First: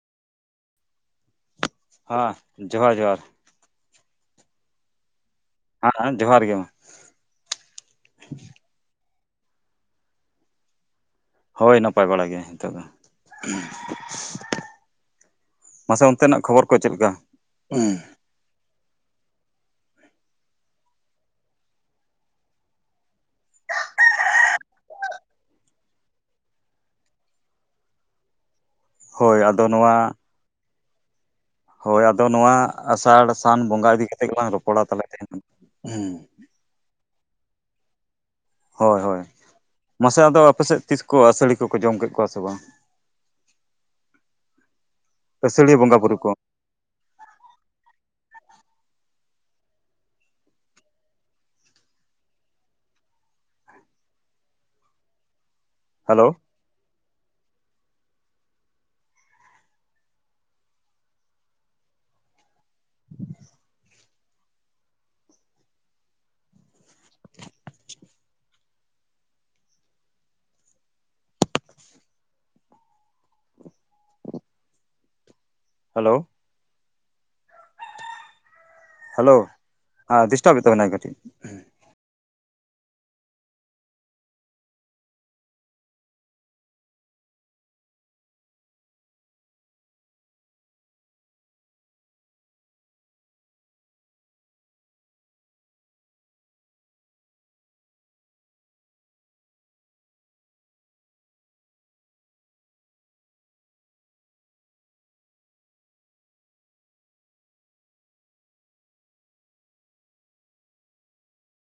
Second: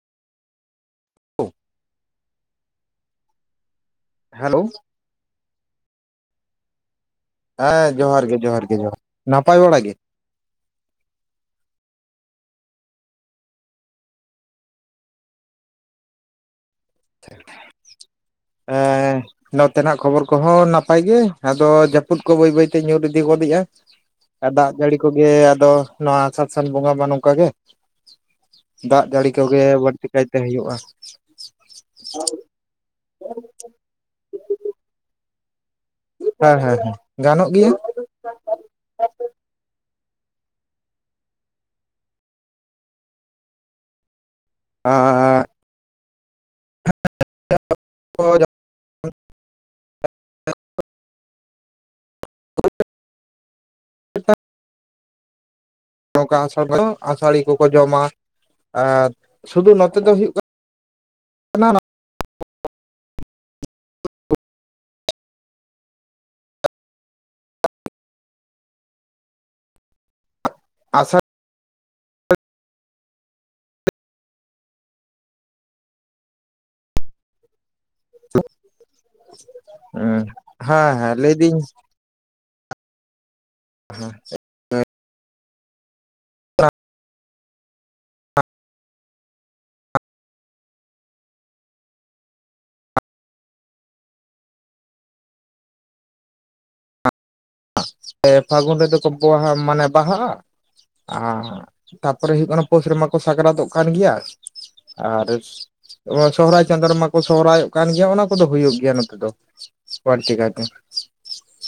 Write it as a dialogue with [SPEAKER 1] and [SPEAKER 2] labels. [SPEAKER 1] [unintelligible]
[SPEAKER 2] ᱦᱟᱸ ᱡᱚᱦᱟᱨ ᱡᱚᱦᱟᱨ
[SPEAKER 1] ᱦᱮᱞᱳ
[SPEAKER 2] ᱦᱟᱸᱜ ᱟ ᱡᱚᱦᱟᱨ ᱜᱮ ᱢᱟ᱾
[SPEAKER 1] ᱦᱮᱸ ᱡᱚᱦᱟᱨ ᱜᱮ ᱡᱚᱦᱟᱨ ᱜᱮ ᱡᱚᱦᱟᱨ ᱱᱟᱯᱟᱭ ᱵᱟᱲᱟ ᱜᱮ
[SPEAKER 2] ᱦᱳᱭ ᱱᱟᱯᱟᱭ ᱵᱟᱲᱟ ᱜᱮ ᱦᱤᱛᱳᱜ ᱫᱚ᱾ ᱢᱟᱥᱮ ᱚᱱᱛᱮ ᱱᱟᱜ ᱠᱷᱚᱵᱚᱨ ᱠᱚ ᱪᱮᱫ ᱞᱮᱠᱟ?
[SPEAKER 1] ᱱᱚᱛᱮ ᱱᱟᱜ ᱠᱷᱚᱵᱚᱨ ᱠᱚᱦᱚᱸ ᱱᱟᱯᱟᱭ ᱜᱮ ᱟᱫᱚ ᱡᱟᱹᱯᱩᱫ ᱠᱚ ᱵᱟᱹᱭ ᱵᱟᱹᱭ ᱛᱮ ᱧᱩᱨ ᱤᱫᱤ ᱜᱚᱫᱮᱜ ᱟᱭ᱾ ᱟ ᱫᱟᱜ ᱡᱟᱹᱲᱤ ᱠᱚᱜᱮ ᱟᱫᱚ ᱱᱚᱣᱟ ᱟᱥᱟᱲ ᱥᱟᱱ ᱵᱚᱸᱜᱟ ᱢᱟ ᱱᱚᱝᱠᱟ ᱜᱮ᱾ ᱫᱟᱜ ᱡᱟᱹᱲᱤ
[SPEAKER 2] ᱦᱳᱭ
[SPEAKER 1] ᱠᱚᱜᱮ
[SPEAKER 2] ᱟᱫᱚ ᱱᱚᱣᱟ
[SPEAKER 1] ᱵᱟᱹᱲᱛᱤ ᱠᱟᱭᱛᱮ ᱦᱩᱭᱩᱜ-ᱟ᱾
[SPEAKER 2] ᱦᱳᱭ ᱟᱫᱚ ᱱᱚᱣᱟ ᱟᱥᱟᱲ ᱥᱟᱱ ᱵᱚᱸᱜᱟ ᱤᱫᱤ ᱠᱟᱛᱮᱜ ᱜᱮᱞᱟᱝ ᱨᱚᱯᱚᱲᱟ ᱛᱟᱦᱞᱮ ᱛᱮᱦᱮᱧ᱾
[SPEAKER 1] ᱦᱮᱸ ᱦᱮᱸ ᱦᱮᱸ ᱜᱟᱱᱚᱜ ᱜᱮᱭᱟ᱾
[SPEAKER 2] ᱦᱳᱭ ᱦᱳᱭ ᱢᱟᱥᱮ ᱟᱫᱚ ᱟᱯᱮ ᱥᱮᱫ ᱛᱤᱥ ᱠᱚ ᱟᱹᱥᱟᱹᱲᱤ ᱠᱚᱯᱚ ᱡᱚᱢ ᱠᱮᱫ ᱠᱚᱣᱟ ᱥᱮ ᱵᱟᱝ?
[SPEAKER 1] ᱟᱨ
[SPEAKER 2] ᱟᱹᱥᱟᱹᱲᱤᱭᱟᱹ ᱵᱚᱸᱜᱟ ᱵᱳᱨᱩ ᱠᱚ᱾
[SPEAKER 1] [unintelligible] [unintelligible]
[SPEAKER 2] ᱦᱮᱞᱳ
[SPEAKER 1] ᱱᱚᱝᱠᱟ ᱟᱥᱟᱲ ᱨᱫᱚ ᱟᱹᱥᱟᱹᱲᱤ ᱠᱚᱠᱚ ᱡᱚᱢᱟ ᱟᱨ ᱥᱩᱫᱩ ᱱᱚᱛᱮ ᱫᱚ ᱦᱩᱭᱩᱜ ᱠᱟᱱᱟ
[SPEAKER 2] [inaudible]
[SPEAKER 1] ᱟᱥᱟᱲ
[SPEAKER 2] ᱦᱮᱞᱳ, ᱦᱮᱞᱳ ᱦᱮᱸ ᱰᱤᱥᱴᱟᱵᱮᱫ ᱛᱟᱵᱮᱱᱟᱭ
[SPEAKER 1] ᱦᱮᱸ
[SPEAKER 2] ᱠᱟᱹᱴᱤᱡ
[SPEAKER 1] ᱦᱮᱸ ᱞᱟᱹᱭ ᱫᱤᱧ ᱦᱮᱸ [unintelligible] [unintelligible] ᱯᱷᱟᱹᱜᱩᱱ ᱨᱮᱫᱚ ᱠᱚ ᱵᱚᱸᱜᱟᱭᱟ ᱵᱟᱦᱟ ᱢᱟᱱᱮ ᱵᱟᱦᱟᱜᱼᱟ᱾ ᱟᱨ ᱛᱟᱨᱯᱚᱨᱮ ᱦᱩᱭᱩᱜ ᱠᱟᱱᱟ ᱯᱩᱥ ᱨᱮᱢᱟ ᱠᱚ ᱥᱟᱠᱨᱟᱛᱚᱜ ᱠᱟᱱ ᱜᱮᱭᱟ᱾ ᱟᱨ ᱥᱚᱦᱚᱨᱟᱭ ᱪᱟᱸᱫᱳ ᱨᱮᱢᱟ ᱠᱚ ᱥᱚᱦᱨᱟᱭᱚᱜ ᱠᱟᱱ ᱜᱮᱭᱟ ᱚᱱᱟ ᱠᱚᱫᱚ ᱦᱩᱭᱩᱜ ᱜᱮᱭᱟ ᱱᱚᱛᱮ ᱫᱚ᱾ ᱵᱚᱲᱟᱹᱛᱤ ᱠᱟᱭᱛᱮ᱾